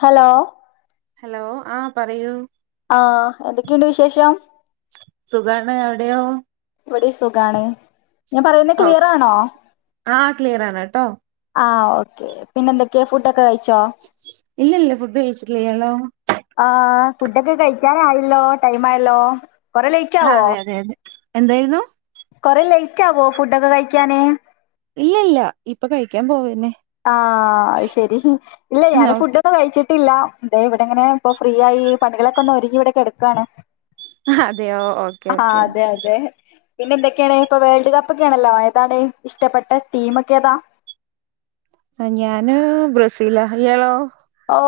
Hello hello ആ പറയൂ ആ എന്തൊക്കെയുണ്ട് വിശേഷം സുഖാണ് അവിടെയോ ഇവിടെയും സുഖാണ് ഞാൻ പറയുന്നത് ക്ലിയർ ആണോ ആഹ് ക്ലിയർ ആണ് കേട്ടോ ആ ഓക്കെ പിന്നെന്തൊക്കെയാ ഫുഡ് ഇല്ല ല്ല ഫുഡ് കഴിച്ചിട്ടില്ല ഇയാളോ ആ ഫുഡൊക്കെ കഴിക്കാറായല്ലോ ടൈം ആയല്ലോ കൊറെ ലേറ്റ് ആവോ അതെ അതെ അതെ എന്തായിരുന്നു കൊറെ ലേറ്റ് ആവോ ഫുഡൊക്കെ കഴിക്കാന് ഇല്ല ഇല്ല ഇപ്പൊ കഴിക്കാൻ പോവന്നെ ആഹ അത് ശെരി ഇല്ല ഞാൻ ഓക്കെ ഫുഡൊന്ന് കഴിച്ചിട്ട് ട്ടില്ല ദേ ഇവിടെ ഇങ്ങനെ ഇപ്പൊ ഫ്രീ ആയി പണികളൊക്കെ ഒന്ന് ഒരുങ്ങി ഇവിടെ കിടക്കാണ് അതെയോ ഓക്കെ ആഹ് ഓക്കെ അതെ ഓക്കെ അതെ പിന്നെ എന്തൊക്കെയാണ് ഇപ്പൊ വേൾഡ് കപ്പൊക്കണല്ലോ ഏതാണ് ഇഷ്ടപ്പെട്ട ടീമൊക്കെ ഏതാ ഞാന് [unintelligible] ഓ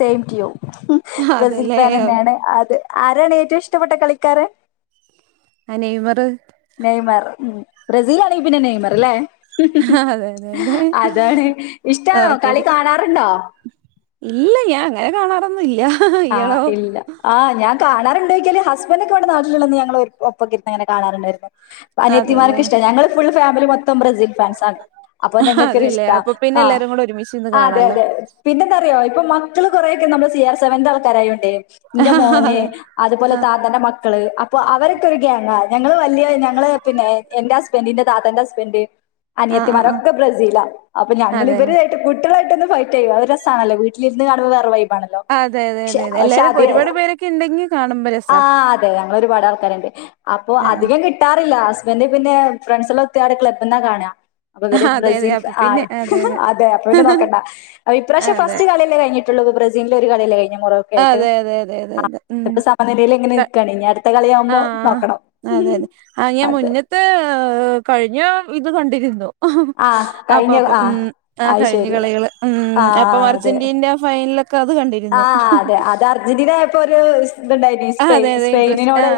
സെയിം റ്റു യു ഹ് മ് ബ്രസീൽ അതെല്ലേ ഫാനെനാണ് അത് ആരാണ് ഏറ്റവും ഇഷ്ടപ്പെട്ട കളിക്കാരന് ആ നെയ്മറ് ഉം ബ്രസീൽ ആണെങ്കി പിന്നെ നെയ്മറ് ല്ലേ ഹ് ഹ് അതെ അതെ അതെ അതാണ് ഇഷ്ടാണോ ഓക്കെ കളി കാണാറുണ്ടോ ങ്ങനെ കാണാറൊന്നും ഇല്ല ആ ഇയാളോ ഇല്ല ആ ഞാൻ കാണാറുണ്ടോയ്ക്കല് ഹസ്ബെന്റൊക്കെ പണ്ട് നാട്ടിള്ളന്ന് ഞങ്ങള് ഒരു ഒപ്പൊക്കിരുന്നങ്ങനെ കാണാറുണ്ടായിരുന്നു അതെല്ലേ അനിയത്തിമാർക്ക് ഇഷ്ട ഞങ്ങള് ഫുൾ ഫാമിലി മൊത്തം ബ്രസീൽ ഫാൻസാണ് അപ്പൊ ഞങ്ങക്കൊരു അതെല്ലേ ഇഷ്ട അപ്പൊ പിന്നെ ആ എല്ലാരും കൂടെ ഒരുമിച്ച് ഇരുന്ന് അതെ കാണാലോ അതെ പിന്നെ എന്താറിയോ ഇപ്പൊ മക്കള് കൊറെയൊക്കെ നമ്മ സിയാ സെവെന്ത് പറയുണ്ടേ ന്റെ മോന് അതെ അതുപോലെ ആ താത്താന്റെ മക്കള് അ അവരൊക്കെ ഒരു ഗ്യാങാ ഞങ്ങള് വലിയ ഞങ്ങള് പിന്നെ എന്റെ ഹസ്ബന്റിന്റെ താത്താന്റെ ഹസ്ബന്റ് ആ ആ അനിയത്തിമാരൊക്കെ ബ്രസീലാ അപ്പൊ ആ അതെല്ലേ ഞങ്ങളിവരു ആയിട്ട് കുട്ടികള ഇവിടുന്ന് ഫൈറ്റ് ചെയ്യും അതൊരു രസാണല്ലോ വീട്ടിലിരുന്ന് കാണുമ്പോ വേറൊരു വൈബ് ആണല്ലോ ആ, അതെ അതെ ക്ഷ അതെ പക്ഷെ എല്ലാരും അതെ ഒരുപാട് പേരൊക്കെ ഇണ്ടെങ്കി കാണുമ്പോ ആ രസാ ആ അതെ ഞങ്ങളൊരുപാട് ആൾക്കാരുണ്ട് അപ്പൊ ആ ആ അധികം കിട്ടാറില്ല ആസ് ഹസ്ബന്റ് പിന്നെ ഫ്രണ്ട്സെല്ലൊ ത്ത് ആട ക്ലബ്ന്നാ കാണാ അപ്പൊ ആ, ഇവര് അതെ അതെ ബ്രസീൽ ഫാ അപ്പൊ പിന്നെ ആര് അതെ അപ്പ പിന്നെ നോക്കണ്ട അ ഇപ്രാവശ്യം അതെ ഫസ്റ്റ് കളിയല്ലേ കഴിഞ്ഞെ ഇപ്പോളത്ബ്രസീന്റെ ഒരു കളിയെല്ലോ കഴി ഞ് മുറവ് ഓകെ ആയിട്ട് അതെ അതെ അതെ അതെ ആ അതെ ഉം ഇപ്പൊ സമനിലയിൽ ഇങ്ങനെ ക നിൽക്കാണ് ഇനി അട് ആ അതെ അതെ ആ ഞാൻ അതെ. മുന്നത്തെ കഴിഞ്ഞ ഇത് കണ്ടിരിന്നു. ആ അപ്പൊ കഴിഞ്ഞ അപ്പൊ ആ ഉം ആ അത് കഴിഞ്ഞ ശരി. കളികള് ഉം ആ അപ്പം അതെ. അർജന്റീനന്റെ ഫൈനലൊക്കെ അത് ആ കണ്ടിരുന്നു. ഇത് ഉണ്ടായിന് ആ സ്പെയ് അതെ അതെ ഇൻട്രസ്റ്റ് ആ സ്പെയിനോട്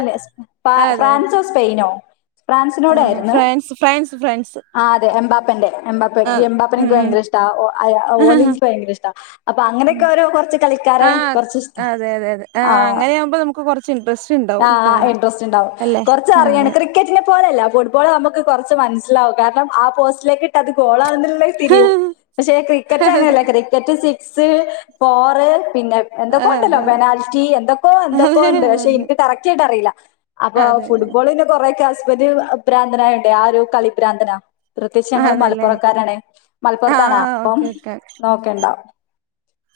ആ അതെ അതെ ഫ്രാൻസോ സ്പെയിനോ ആ ഫ്രാൻസിനോടായിരുന്നു ഫ്രാൻസ് ഫ്രാൻസ് ഫ്രാൻസ് എംപ്പപ്പന്റെ എാപ്പ ആ എംപ്പനെ ഉം എനിക്ക് ഭയങ്കര ഇഷ്ട ഓ അയാ ഓലിസ് ഭയങ്കര ഇഷ്ട അപ്പൊ ഉം അങ്ങനൊക്കെ ഓരോ കുറച്ച് ആ കളിക്കാരെ കുറച്ച് ഇഷ്ട അതെ അതെ അതെ ആ അങ്ങനെയാകുമ്പോ നമുക്ക് കുറച്ച് ഇൻട്രസ്റ്റ് ഉണ്ടാവും ആ കാണാൻ ഇൻട്രസ്റ്റ് ഇണ്ടാവും അല്ലെ കുറച്ച് അതെ അറിയണം ക്രികറ്റിനെ ഫോട്‌ബോൾ അല്ല ഫുട്ബോൾ നമുക്ക് കുറച്ച് മനസ്സിലാവും കാരണം ആ പോസ്റ്റിലേക്ക് ഇട്ട അത് ഗോൾ അക്കുന്ന് ഇത്ള്ളേ തിരിയുംപക്ഷെ ക്രിക്കറ്റ് അങ്ങനല്ല ക്രിക്കറ്റ് സിക്- സിക്സ് ഫോർ പിന്നെ എന്തൊക്കെയ ഉണ്ടല്ലോ അതെ ബനാൽറ്റി എന്തൊക്കോ അതെ എന്തൊക്കോ അതെ അതെ ഉണ്ട് അതെ പക്ഷെ എനിക്ക് കറക്റ്റായിട്ട് അറിയില്ല. [inaudible] അപ്പൊ അതെ അതെ ഫുട്ബോളിന്റെ കുറെക്കെ അസ് ബന്റ് ഭ്രാന്തനായൊണ്ടേ ആ ഒരു കളിഭ്രാന്തനാ പ്രത്യേകിച്ച് ഞങ്ങും അതെല്ലേ മലപ്പുറക്കാരാണ് ആ മലപ്പുറത്താണ് അപ്പം ഓക്കെ ഓക്കെ നോക്കേണ്ടാ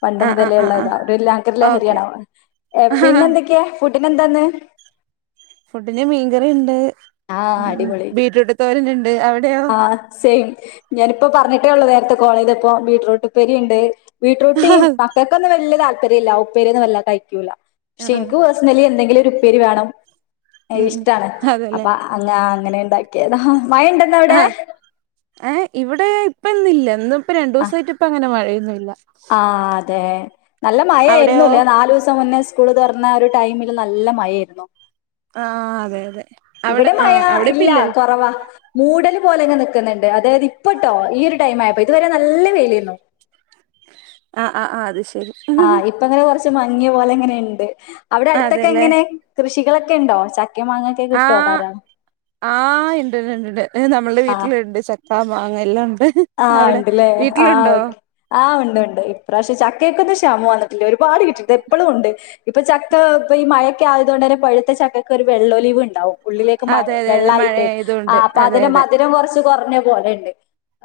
പണ്ട് ആ ആ മുതലേ ആ ആ ഉള്ളതാ ഒരു ഭയങ്കര ഓക്കെ ലഹരിയാണോ ഏ ആ പിന്നെ എന്തൊക്കെയാ ഫുഡിന്എന്താ ഇന്ന് ഫുഡിന്റെ മീൻകറിയുണ്ട് ആഹ് ബീറ്റ്രൂട്ട് തോരൻണ്ട് അവിടെ ആ സെയിം ഞാനിപ്പോ പറഞ്ഞി- അട്ടേ ഉള്ള നേരത്തെ കോളിതപ്പോ ബീട്രൂട്ട് ഉപ്പേരിയുണ്ട് ബീട്രൂട്ട് ഈ മക്കൾക്കൊന്ന് വല്യ താൽ ഉപ്പരില്ല ഉപ്പരിയെന്നും വല്ല കഴിക്കൂല ആ പക്ഷെ എനിക്ക് പേഴ്സണലി എന്തെങ്കിലും ഒരു ഉ പ്പേരി വേണം ഉം ഇഷ്ടാണ് അപ്പ അതെല്ലേ അങ്ങ് അങ്ങനെണ്ടാക്കി [unintelligible] മഴ ഇണ്ടെന്നാ അവിടെ ഏ ഇവിടെ ഇപ്പോന്ന്ഇല്ല ഇന്ന് ഇപ്പ രണ്ടു ദിവസായിട്ട് ഇപ്പ അങ്ങ ന്ന്മഴ ഒന്നുല്ല ആ അതെ നല്ല അവിടെയോ മഴയായിരുന്നുല്ലേ നാലു ദിവസം മുന്നേ സ്കൂ- സ്കൂള് തുറന്ന ഒരു ടൈമില് നല്ല മഴ ആയിരുന്നു ആഹ് അതെ അതെ അവിടെ ഇവിടെ മഴ ആഹ് അവിടെ ഇപ്പ ഇല്ല ഇല്ലല്ലോ കുറവാ മൂടലും പോലെെ നിക്കുന്നുണ്ട് അതായത് ഇപ്പട്ടോ ഈ ഒരു ടൈം ആയപ്പോ ഇതുവരെ നല്ല വെയിലാര്ന്നു ആ ആ അത് ശ ആഹ് ഇപ്പൊ അങ്ങനെ കുറച് മങ്ങിയ പോലെ അങ്ങനെയ്ണ്ട് അവിടെ അടുത്തൊക്കെ എങ്ങനെ കൃഷി കളൊക്കെണ്ടോ ച ആ ആ ഇണ്ട്ണ്ട് ഉണ്ട്ണ്ട് നമ്മുടെ ആഹ് വീട്ടില്ണ്ട് ച ചക്ക മാങ്ങ എല്ലാംണ്ട് ആഹ് ഉണ്ട്ല്ലേ ആഹ ഓക്കേ ആഹ് ഉണ്ട് ഉണ്ട് ഇപ്രാവശ്യ ച കേക്ക് ക്ഷാമം ആണ് ഒരുപാട് കിട്ടിണ്ട് എപ്പളും ഉണ്ട് ഇപ്പൊ ചക്ക ഇപ്പൊ ഈ മഴൊക്കെ ആയതു കൊണ്ട് തന്നെ പഴുത്ത ചക്കക്ക് ഒരു വെള്ളൊലിവ് ഉണ്ടാവും ഉള്ളിലേക്ക് മഴ അതെ അതെ അതെ വെള്ളായിട്ടേ ആ മഴയായതുകൊണ്ട് അപ്പൊ അതെ അതിന്റെ അതെ മധുരം കുറച്ച് കുറഞ്ഞ പോലെണ്ട്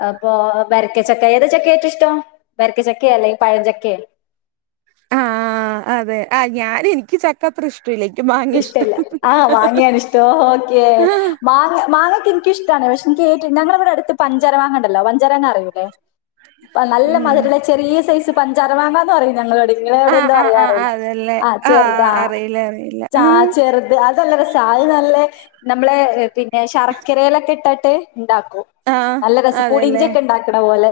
അപ്പൊ വരക്കച്ചക്ക ഏത് ചക്കയാ ഏറ്റുംഇഷ്ടം വരക്കച്ചക്ക അല്ലെങ്കി പഴഞ്ചക്ക ആഹ് അതെ ആ ഞാന എനിക്ക് ചക്കത്ര ഇഷ് ഇഷ്ടല്ല ആഹ് മാങ്ങയാന ഇഷ്ടോ ഓക്കെ ആ മാങ്ങ മാങ്ങൊക്കെ ഇൻക്ക് ഇഷ്ടാണ് പക്ഷെ എനിക്ക് ഏറ്റു ഞങ്ങളവിടെടുത്ത് പഞ്ചാര മാങ്ങാ ഉണ്ടല്ലോ പഞ്ചാര മാങ്ങ അറിയൂലെ നല്ല ഉം മതരള്ള ചെറിയ സൈസ് പഞ്ചാര മാങ്ങന്ന് പറയും ഞങ്ങളുടെ ആഹ് ആഹ് ആഹ് അതല്ലേ ആഹ് ചെറുതാ അറിയില്ല അറിയില്ല ചാ ആഹ് ചെറുത് അതല്ല ര സാ അത് നല്ല നമ്മളെ പി ശർക്കരയിലൊക്കെ ഇട്ടിട്ട് ഇണ്ടാക്കും ആഹ് നല്ല രസ പുളിഞ്ചി അതെല്ലേ ഒക്കെ ഇണ്ടാക്ക്ണ പോലെ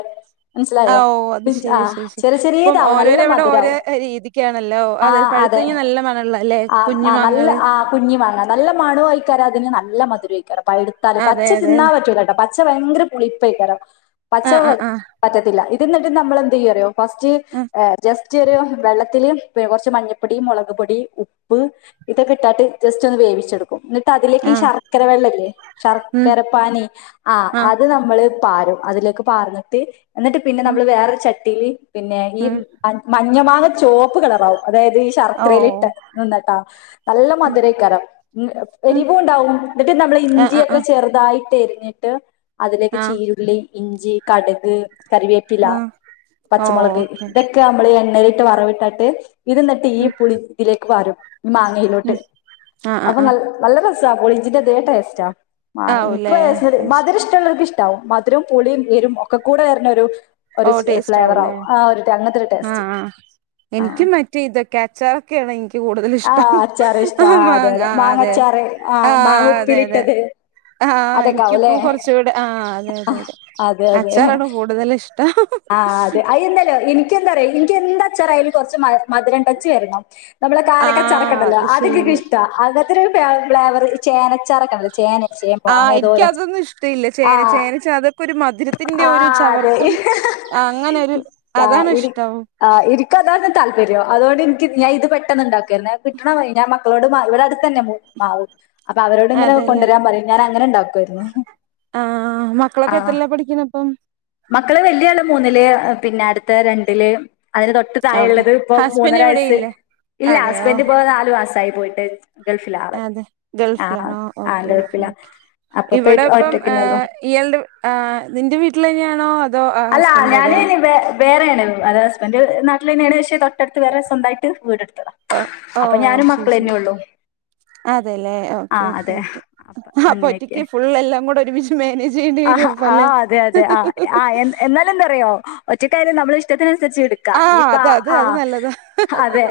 ഓ മനസ്സിലായോ? അത് പിഞ്ച് ശരി ആഹ് ശരി ശരി ചെറിയ അപ്പം ചെറിയതാവും നല്ല ഓരോരോവിടെ ഓരോ മധുരാവും. രീതിക്കാണല്ലോ അതെ ആഹ് പഴുത്ത കഴിഞ്ഞ അതെ. നല്ല മണള്ള അല്ലെ ആ കുഞ്ഞു ആ നല്ല മാങ്ങള് ആ കുഞ്ഞു മാങ്ങാ നല്ല മണ ആയിക്കാരം അതിന് നല്ല മധുരയിക്കാരം പഴുത്താൽ അതെ പച്ച അതെ തിന്നാൻ അതെ പറ്റൂല കേട്ടോ പ ഭയങ്കര പുളിപ്പയിക്കാരം പച്ച ആഹ് ആഹ് പറ്റത്തില്ല ഇതെന്നിട്ട് നമ്മൾ എന്ത് ചെയ്യുന്നറിയോ ഫസ്റ്റ് ഏഹ് ജസ് ച്ച്ഒരു വെള്ളത്തില് കുറച്ച് മഞ്ഞപ്പൊടി മുളക്പൊടി പ്പ് ഉപ്പൊക്കെ ഇട്ടാട്ട് ജസ്റ്റ് ഒന്ന് വേവിച്ചെടുക്കും ട്ടതിലേക്കി ആഹ് ശർക്കരവെള്ളല്ലേ ഉം ശർക്കര പാനി ആഹ് അത് നമ്മള് പാറും അതിലേക്ക് പാർന്നിട്ട് എന്നിട്ട് പിന്നെ ഉം നമ്മള് വേറൊരു ചട്ട് - തില് പിന്നെ ഈ ഉം മ് അ മന് ങ്ങമാങ്ങ ചോപ്പുകളറാവും അതായത് ഈ ഓ ശർക്കരേലിട്ട നിന്നിട്ടാ നല്ല ഉം മധുരൈക്കാറ മ് ഉം എരിവും ഉണ്ടാവും എന്നിട്ട് നമ്മൾ ആഹ് ഇഞ്ചിയൊക്കെ ആഹ് ചെറുതായിട്ട് ന്നിട്ട് അതിലേക്ക് ആഹ് ആഹ് ചീരുള്ളി ഇഞ്ചി കടുക് കറിവേപ്പില ആഹ് ഓ പച്ചമുളക് ഓക്കെ ഇതൊക്കെ നമ്മള് നേരിട്ട് വറവിട്ടട്ട് ഇത് ന്നിട്ട് ഈ ഉം പുളി ഇതിലെ ഇ വാരും മാങ്ങയിലോട്ട് ഉം ആഹ് ആഹ് അപ്പൊ ആഹ് നല് നല്ല രസ് സബോളിജിന്റെ തേ ടേസ്റ്റാ അഹ് എനിക്ക് ആവൂലേ പേഴ്സണലി മധുരം ഇഷ്ടോള്ളോർക്കു ഇഷ്ടാവും മ ധുരോം പുളിയും എരും ഒക്കെ കൂടെ വരുന്നൊരു ഓ ടേസ്റ്റ് ആവുല്ലേ ഒരു ടേസ്റ്റ് ആഹ്‌ ആഅഹ് ആ എനിക്ക് മറ്റേ ഇതൊക്കെ അച്ചാറൊക്കെ എനിക്ക് കൂടുതൽ ആ ഇഷ്ടം അച്ചാറ് ഇഷ്ടാ അഹ് ആ അതെ മാങ്ങാ അഹ് അതെ മാങ്ങച്ചാറ് ആ അഹ്ആ മാങ്ങ അതെ അതെ ഉപ്പിലിട്ടത് അഹ്ആ അതൊക്കെ ആവുംല്ലേ എനിക്കിപ്പം കൊറച്ചുടെ അഹ്ആ അതെ അതെ അതെതെ അച്ചാറാണ് കൂടുതൽ ഇഷ് അഹ് അതെ അയിന്നെനു എനിക്ക് എന്താറിയൊ എനിക്ക് എന്ത്‌ച്ചാറയാലും കുറച്ച് മധരം ടച്ച് വരണം നമ്മള് ആ കാരക്ക അച്ചാറെക്കെ ഉണ്ടല്ലോ അത് അതെക്കെ ശരി ക്കിഷ്ടാ അങ്ങനെത്തൊരു ഫ്ലേവറ് ചേനച്ചാറൊക്കാണല്ലോ ചേന ചേമ്പോ അഹ് അങ്ങനെ ഏതോ എനിക്ക് ഒരു അച്ചാർ അതൊന്നും ഇഷ്ടല്ല ചേന ആ ചേനക്കെച്ചാ അത് ഒരു മധുരത്തിന്റെ ഒരു ചവർപ്പും അങ്ങനെ ഒരു അഹ് അതാണ് ഇനി ഇഷ്ടം ആഹ് ഇനിക്ക് അതാണ് താല്പര്യം അതോണ്ടെനിക്ക് ഞാൻ ഇത് പെട്ടെന്നുണ്ടാക്കും ക്കെന്നെ കിട്ടണ മതി ഞാൻ മ [unintelligible] ഇവിടെ അട് ത്തന്നെ മു മാവ് അപ്പൊ അവരോട് ങ്ങനെ അതെല്ലേ കൊണ്ടരാൻ പറയും ഞാൻ അങ്ങനെ ഉണ്ടാക്കുവാരുന്നു ആ ആ മക്കളൊക്കെ എത്രല്ല പഠിക്കണ ഇപ്പം മക്കളെ വല്യ ആള് മൂന്നില് പിന്നെ അടുത്ത രണ്ടില് അതിന് തൊട്ട് ഓക്കെ താഴെള്ളത് ഇപ്പം മൂന്നര ഹസ്ബൻഡ് ഇവിടെ വയസ്സ് ഇല്ലേ ഇല്ല അതെയോ ഹസ്ബൻഡ് ഇപ്പൊ നാലു മാസായി പോയിട്ട് ഗൾഫിലാ ആള് അതെ ആഹ് ഗൾഫിലാണോ ആഹ് ഓക്കെ ഓക്കെ ഗൾഫിലാ ക്കെ അപ്പൊ ഇപ്പ ഇവിടെ ഇപ്പം ഏ ഒറ്റക്കന്നെ ഉള്ളു ഇയാൾടെ നിന്റെ വീട്ടിൽ തന്നെയാണോ അതോ അല്ല ഹസ്ബൻഡിന്റെ അവിടെയാ ഞാന് വേറെയാണ് അത് ഹസ്ബന്റ് നാ [unintelligible] വേറെ സ്വന്തായിട്ട് വീടെടുത്തതാ ഓ ഓ അപ്പൊ ഞാനും ശരി ശരി മക്കളെന്നെള്ളൂ അതെല്ലേ ആ ഓക്കെ ഓക്കെ അതെ ഓക്കെ അ അപ്പൊ അങ്ങനെയൊക്കെ ഒറ്റയ്ക്ക് ഫുൾ എല്ലാം കൂടെ ഒരുമിച്ച് മാനേജ് ചെയ്യേണ്ടി ആ വരും അപ്പൊ ആ അല്ലേ അതെ അതെ ആ ആ എന്താറിയോ ഒറ്റക്കായാലും നമ്മളെ ഇഷ്ടത്തിന് [unintelligible] ച്ചി എടുക്കാം ആഹ് ഇനിപ്പം അത് അത് ആ അത് നല്ലതാ ആ അതെ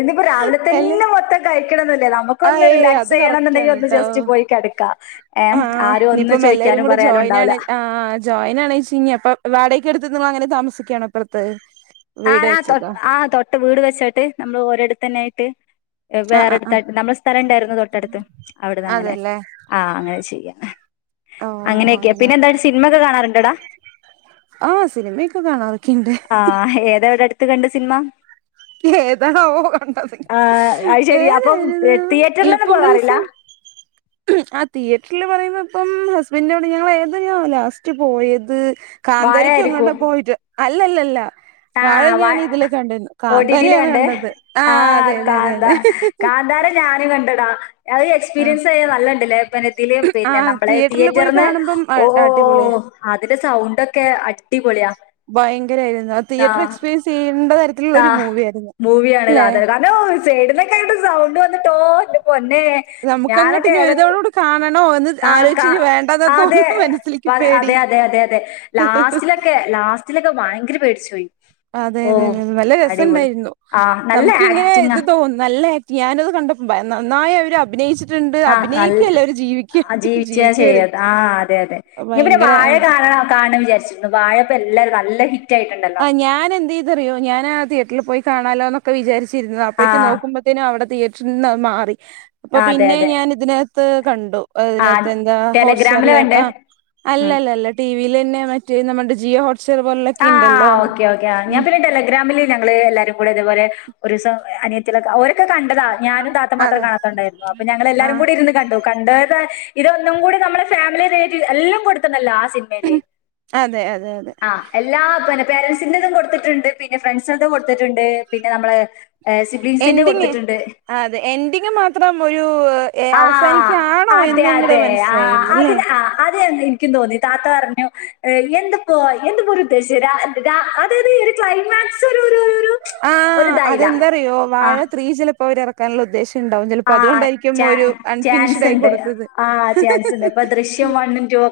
ഇനീപ്പം രാവിലെ അല്ലേ തന്നെ മൊത്തം കയ് േ ആഹ് നമുക്കൊന്ന് ഏയ് റിലാക്സ് അത് ചെയ്യണം കറക്റ്റാണ് എന്നുണ്ടെങ്കിൽ ഒന്ന് [unintelligible] ന്നുല്ല നമുക്കൊന്ന് റിലാക്സ് ചെയ്യണന്നുണ്ടെങ്കിൽ ഒന്ന് കേട്ടോ ജസ്റ്റ് പോയി കെടക്കാം ഏ ആഹ് ആരും ഒന്നും ഇനിയിപ്പം എല്ലാവരും ചോയ്ക്കാനും കൂടെ ജോയിൻ പറയാനുംണ്ടാവൂല്ല വാടയ്ക്കെടുത്ത് [unintelligible] അങ്ങനെ താമസിക്കാണോ ഇപ്പറത്ത് ആഹ് ആഹ് തൊ ആഹ് തൊട്ട് വീട് വെച്ചിട്ട് നമ്മള് ഓരിടത്ത് തന്നെ ആയി ട്ടെ എവ് ആഹ് ആഹ് വേറെടുത്ത ആഹ് നമ്മടെ സ്ഥലം ഉണ്ടായിരുന്നു തൊട്ടടുത്ത് അവിടുന്ന് അങ്ങനെ അതല്ലേ ആഹ് അങ്ങനെ ചെയ്യാം. ഓ അങ്ങനെയൊക്കെ അങ്ങനെ പിന്നെ എന്ത സിനിമ ഒക്കെ കാണാറുണ്ടൊടാ ആഹ് സിനിമയൊക്കെ കാണാറൊക്കെണ്ട് ആഹ് ഏതവിടെ അടു കണ്ട് സിൻമ ഏതാണോ കണ്ടത് അത് ശരി അപ്പം ഏതായിരുന്നു തിയേറ്ററിലൊന്നും ഇപ്പൊ പോവാറില്ല റീസിൻ ആഹ് തിയേറ്ററില് പറയുന്ന ഇപ്പം ഹസ്ബന്റോടെ ഞങ്ങ ഏതയാ ലാസ്റ്റ് പോയത് വാഴ കാന്തരിക്ക് എങ്ങോട്ട് ആയിരിക്കും പോയിട്ട്. അല്ല ല്ല ല്ല വാഴെ ഞാൻ ഇതില് കണ്ടിര്ന്നു ഓ ട്ടി ട്ടി ല കണ്ടേ ആ അതെ അതെ കാന്താ അതെ കാന്താര ഞാനും കണ്ട് ഡാ അത് ആഹ് എക്സ്പീരിയൻസ് ആയ നല്ലണ്ടല്ലേ ഇപ്പത്തി പിന്നെ ആഹ് നമ്മളെ തിയേറ്ററിൽ പോയി തിയേറ്ററിന്ന് കാണുമ്പം ഓ അടിപൊളിയ അതിന്റെ സൗണ്ട് ക്കെ അടിപൊളിയ. ഭയങ്കരായിരുന്നു അ തിയറ്റർ എക്സീരിയൻസ് ചെയേണ്ടെ ആഹ് ഭൂവിയാണ് കാതൽ [unintelligible] സൈഡിലൊക്കെ ആയിട്ട് സൗണ്ട് വന്ന്ട്ടോ എന്റെ പൊ നമുക്കങ്ങട്ട് ഇനി ഒരു തവണ കൂടെ കാണ ആഹ് കാ അതെ മനസ്സിലേക്ക് പാ പേടി അതെ അതെ അതെ അതെ അതെ ലാസ്റ്റിലൊക്കെ ലാസ് റ്റിലൊക്കെ ഭയങ്കര പേടിച്ചോയി അതെതെതെ നല്ല രസണ്ടായിരുന്നു ആഹ് നല്ല നമുക്കിങ്ങനെ ആക്ടിങ്ങാ ഇത് തോ നല്ല ആക്ടി ഞാനത് കണ്ടപ്പോ ഭയ നന്നായിയവ ര് അഭിനയിച്ച് ആഹ് അല് ആഹ് ജീവിച്ചാ ജീവിക്കവര് ചെയ്യത് ആഹ് അതെ അതെ ഇഞ്ഞ് പിന്നെ ഭയങ്കര വാഴ ആയിരുന്നു. കാണണം കാണാൻ വിചാരിച്ചിരുന്നു വാഴപ്പോ എല്ലാരും നല്ല ഹി ആഹ് ഞാന് എന്തെയ്തു അറിയോ ഞാനാ തിയേറ്ററ്ല് പോയി കാണാലോന്നൊക്കെ വിചാരി ച്ചിരുന്നാ അപ്പഴേക്കും ആഹ് നോക്കുമ്പത്തേനും അവിടെ തിയേ റ്ററ്ന്നാ മാറി അപ്പൊ അതെ പിന്നെ അതെ ഞാൻ ഇതിനാ ത്ത് കണ്ടു ആഹ് അയ്നാത്ത് എന്താ ഹോട്ട് ടെലഗ്രാമില് സ്റ്റാർല് കണ്ടേ ആഹ് ഉം അല്ലല്ലല്ല ടീ തിലന്നെ മറ്റേ നമ്മടെ ജിയോ ഹോ [unintelligible] ആഹ് ഓക്കെ ഓക്കെ ആഹ് ഞാൻ പിന്നെ ടെലഗ്രാമില് ഞങ്ങള് എല്ലാരുക്കൂടെ ഇതുപോലെ ഒരൂസം അനിയത്തിളൊക്കെ ഓര് കെ കണ്ടതാ ഞാനും താത്ത മാത്രം അതെ കാണാത്തദ് അപ്പോ ഞങ്ങൾ എല്ലാരും ആഹ് കൂടി ഇരിന്നു കണ്ടു കണ്ടത് ഇതൊന്നും കൂടി നമ്മളെ ഫാമിലിറ്റ എല്ലാം കൊടുക്കുന്നല്ല അതെ അതെ അതെ [unintelligible] പേരൻസിൻന്റെതും കൊടുത്തിട്ടുണ്ട് പിന്നെ ഫ്രണ്ട്സൾതെ കൊടുത്തിട്ടുണ്ട് പിന്നെ നമ്മളെ സിബ്ലിങ്സിന്റെ എൻഡിങ് കൊടുത്തിട്ടുണ്ട് ആഹ് അതെ എൻഡിങ് മാത്രം ഒരു ഏഹ് ആ അവസാനിക്കാണോ എന്നും ങ്ങട് മനസ്സിലായില്ല ല്ലേ അത എനിക്കും തോന്നി താത്ത പറഞ്ഞു എന്തോപ്പോ എന്തൊ പോ ര് ഉദേശിച്ചേ അതത് ഒരു ക്ലൈമാക്സ് ഓര് ഒരു ഒരു ഇതായില്ല ആഅതെന്തറിയോ ആ വാഴ ത്രീ ചില ഇപ്പവരെർക്കാനുള്ളഉദ്ദേശ ണ്ടാവും ചിലപ്പോ ആ അതോണ്ടായിരിക്കും ഒരു ചാൻസ് അൺഫിനിഷ്ഡ് ആയി ഉണ്ട് കൊടുത്തത് ആ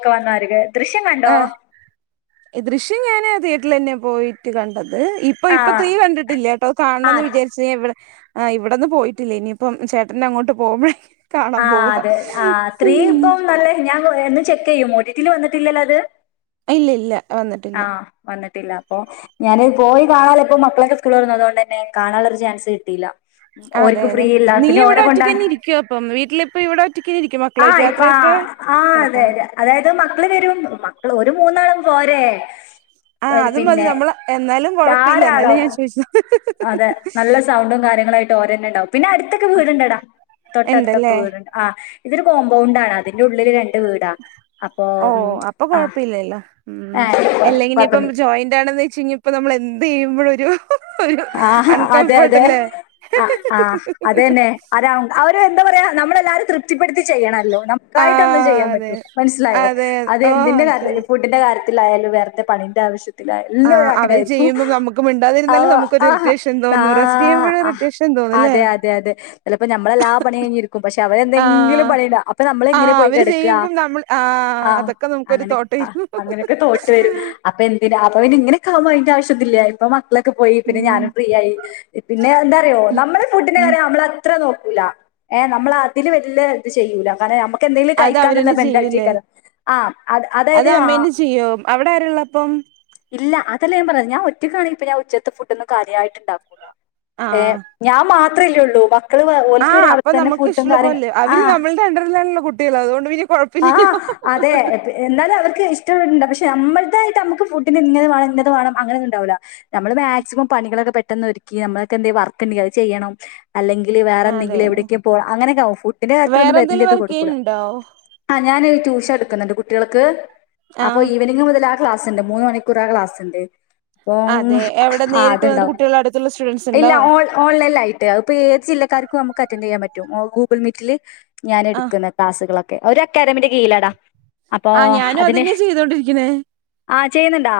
പവന്നാര്കെ ആ ദൃശ്യം ഞാന് തീയേറ്റ ട്ടിലെന്നെ പോയിട്ട് കണ്ടത് ഹേ ഇപ്പൊ ആ ഇപ്പൊ ത്രീ കണ്ടിട്ടില്ലട്ടോ കാണ് ണം ആ ന്ന് വിചാരിച് ഞാവടെ ആ ഇവിടെന്ന് പോയിട്ടില്ല ഇനിയിപ്പം ചേട്ടന്റെ അങ്ങോട്ട് പോകുമ്പോഴേ കാണാൻ ആ പോവാ അതെ ആ ത്രീ ഉം ഇപ്പം നല്ല ഞാൻ എന്നും ചെക്കെയ്യും ഒടി ട്ടില് വന്നിട്ടില്ലല്ലോ അത് ഇല്ലെല്ല ആ വന്നി ട്ടില്ല അപ്പൊ ഞാന് പോയി കാണേനെ ഇപ്പോ മക്കളൊക്കെ സ്കൂൾ തുറന്നതോണ്ടന്നെ കാണാൻ ള്ളൊരു ചാൻസ് കിട്ടീല്ല അതെ അതെ നീ ഇവിടെ ഒറ്റക്കെന്നെ ഇരിക്കുവോ അപ്പം വീട്ടിലിപ്പം ഇവിടെറ്റ ആ ഇപ്പം ആ ആ അതെ കിടക്കാൻ തെ അതായത് മക്കള് വരും മക്കള് രു മൂന്നാളും പോരെ ആ അതുമതി പിന്നെ നമ്മള് എന്നാലും കൊഴപ്പില്ല എന്നാലും ധാരാളം ഞാൻ ചോയിച്ചതാ വേ ണ്ടാവും പിന്നെ അടുത്തൊക്കെ വീടുണ്ടെടാ ഉണ്ടല്ലേ തൊട്ടടുത്തൊക്കെ വീടുണ്ട് ആ ഇതൊരു കോമ്പൗണ്ടാണ് അതിന്റെഉള്ളില് രണ്ട് വീടാ അപ്പൊ ഓ അപ്പൊ ആഹ് കൊഴപ്പില്ലല്ലോ ഉം ഏഹ് അല്ലെങ്കിനി ഇപ്പം കൊഴപ്പൊന്നില്ല ജോയിന്റ് ആണെന്ന് വെചെയ്ഞ്ഞ നമ്മള്ന്തെയ്യുമ്പോഴും യോഹ് ആ അതെ അതെ ആ ആ അതെന്നെ അതാഉം അവര് എന്താ പറയാ നമ്മള് ല്ലാരെ ത്ര് - പ്തിപ്പെടുത്തി ചെയ്യണല്ലോ ആ നമുക്കായിട്ടൊന്നും ചെയ്യാൻ അതെ പറ്റോ മനസ്സിലായോ അതെ അത് ഓ എന്തിന്റെ കാര്യത്തി എനിക്കറിയാം ഫുഡ്ഢിന്റെ കാര്യ ത്തിലായാലും വേറന്തേ പണിന്റെ ആവശ്യ ആ അവര് ചെയ്യുമ്പോ നമുക്ക് മിണ്ടാതിരുന്നാലും നമുക്കൊരു ആ ഇറിറ്റേഷൻ തോന്നും റെസ്റ്റ് ചെയ്യുമ്പോഴും ഇറിറ്റേഷൻ തോന്നുംല്ലേ അതെ അതെ അതെ ചെലപ്പോ ഞമ്മളെല്ലാ പണിയ്ഴിഞ്ഞിരിക്കുമ്പോ തെ ആ അവരെന്തെങ്കിലും പണിയിലാ അപ്പ ആ നമ്മളങ്ങനെ പോയി അവര് കെടക്കാ ചെയ്യുമ്പം നമ്മൾ ആ ആ അതൊക്കെ നമുക്കൊരു അങ്ങനെ തോട്ട് വരും അങ്ങനെക്കെ തോട്ട് വരും അപ്പൊന്തിനാ അപ്പോയിങ്ങനൊക്കാവുമ്പോ അതിന്റെ ആവിശ്യ ത്ത്ന്ന്ല്ലേ ഇപ്പ മക്കളൊക്ക പിന്നെ ഉം ഞാനും ഫ്രീയായി പിന്നെ ന്താറിയോ നമ്മളെ ഫുഡിന്റെ ഉം കാര്യം നമ്മളെത്ര നോക്ക ല്ലഏ നമ്മള് അതില് വല്ല ഇത് ചെയ്യൂല കാരണം നമ്മക്ക് ക്കെന്തേലും അത് കഴിക്കാന്ന്‌ള്ള അവരന്നെ ചെയ്യൂല്ലേ മെന്റാലിറ്റിയേക്കാരം ആ അത അത് അതായത് ആ അമ്മന്നെ ചെയ്യോ അവിടെ ആരുള്ളപ്പം ഇല്ല അതല്ല ഞാൻ പറഞ്ഞത് ഞാൻ ഒറ്റക്കാനേ പിന്നെ ഉച്ച ട്ട്ന്ന് കാര്യായിട്ട്ണ്ടാക്കൂല ഏ ഞാൻ മാ ത്രല്ലേ ഉള്ളൂ പ ആ അപ്പൊ നമ്മുക്ക് ഇഷ്ടള്ളപ്പോ അല്ലേ അവര് ആഹ് നമ്മളുടെ അണ്ടറിലാണല്ലോ കുട്ടികള് അതുകൊണ്ട് പിന്നെ ആ കുഴപ്പമില്ലല്ലോ അതെ എന്നാലും അവർക്ക് ഇഷ്ടൊ ണ്ട പക്ഷെ നമ്മ ക്കായതമ്മക്ക് ഫുഡിന് ഇങ്ങനെ വേണം ഇന്നത് വേണം അങ്ങനൊന്നുണ്ടാവൂല നമ്മള് മാക്സിമം പണികളൊക്കെ പെട്ടെന്ന് ഒരുക്കി നമ്മൾക്കെന്തെ വർക്ക് ഇണ്ടെങ്കി അത് ചെയ്യണം അല്ലെങ്കില് അതെ വേറെന്തെങ്കില് അതെ എവിടേക്ക പോ. അങ്ങനൊക്കെയാവും. ഫുഡിന്റെ വേറെ കാര്യത്തിലൊന്നും എന്തെങ്കിലും [unintelligible] വർക്ക് കൊടുക്കൂല. ചെയ്യുന്നുണ്ടോ അ ഞാനൊരു ട്യൂഷടുക്കുന്നുണ്ട് കുട്ടേൾക്ക് അപ്പൊ ആഹ് ഈവനിങ്ങ് മുതലാ ക്ലാസ്സ്ണ്ട് മൂന്ന് മണിക്കൂറാ ക്ലാസ്സ്ണ്ട് ഓന്ന് അതെ എവിടെ ആ നേരിട്ട് വന്നിട്ട് അത്ണ്ടാവും കുട്ടികളുടെ അടുത്തുള്ള സ്റ്റുഡൻസ് ഇല്ല ഉണ്ടോ ഓൺ ഓൺലൈൻലായിട്ട് അഹ് പ്പൊ ഏത് ജില്ലക്കാർക്കും അമു ക്കെ അറ്റന്റിയ്യാമ്പറ്റും. ഓ ഗൂഗിൾ മീറ്റില് ഞാൻ ആഹ് എടുക്കുന്ന ക്ലാസുകളൊ ക്കെ. ഒരക് ക്കാഡമിന്റെ കീഴിലാടാ അപ്പൊ ആഹ് ഞാനും അതിന് അതന്നെ ആ ചെയ്യുന്നുണ്ടാ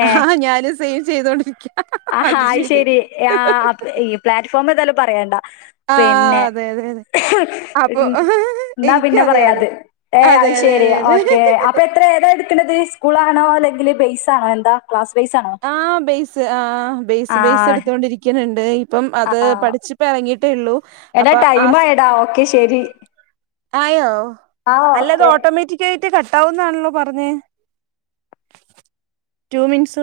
ഏ ആ ആ ഞാനും സെയിം ചെയ്തോണ്ടിരിക്ക ആ അത് ശരി ആ അപ്പ- ഈ പ്ലാറ്റ്ഫോം ഏതായാലും പറയണ്ട ആ പിന്നെ അതെ അതെ അതെ അപ്പൊ ഉം, എന്നാ എനി പിന്നെ പറയാത്. ഏ അത്ശരി ഓക്കെ അതെ അപ്പൊ എത്ര ഏതാ എടുക്കണത് സ്കൂൾ ആണോ അല്ലെങ്കില് ബെയ്‌സാണോ? എന്താ? ക്ലാസ് ബേസ് ആണോ ആ ബേസ് ആ ബേസ് ആ ബേസ് എടുത്തോണ്ടിരിക്കണ് അപ്പം ആ അത് പഠിച്ചിപ്പ ഇറങ്ങി ട്ട് ഉളളൂ എടാ ടൈമായടാ ഓക്കെ ശരി ആയോ ആ ഓക്കെ കട്ടാവൂന്നാണല്ലോ പറഞ്ഞേ. Two minutes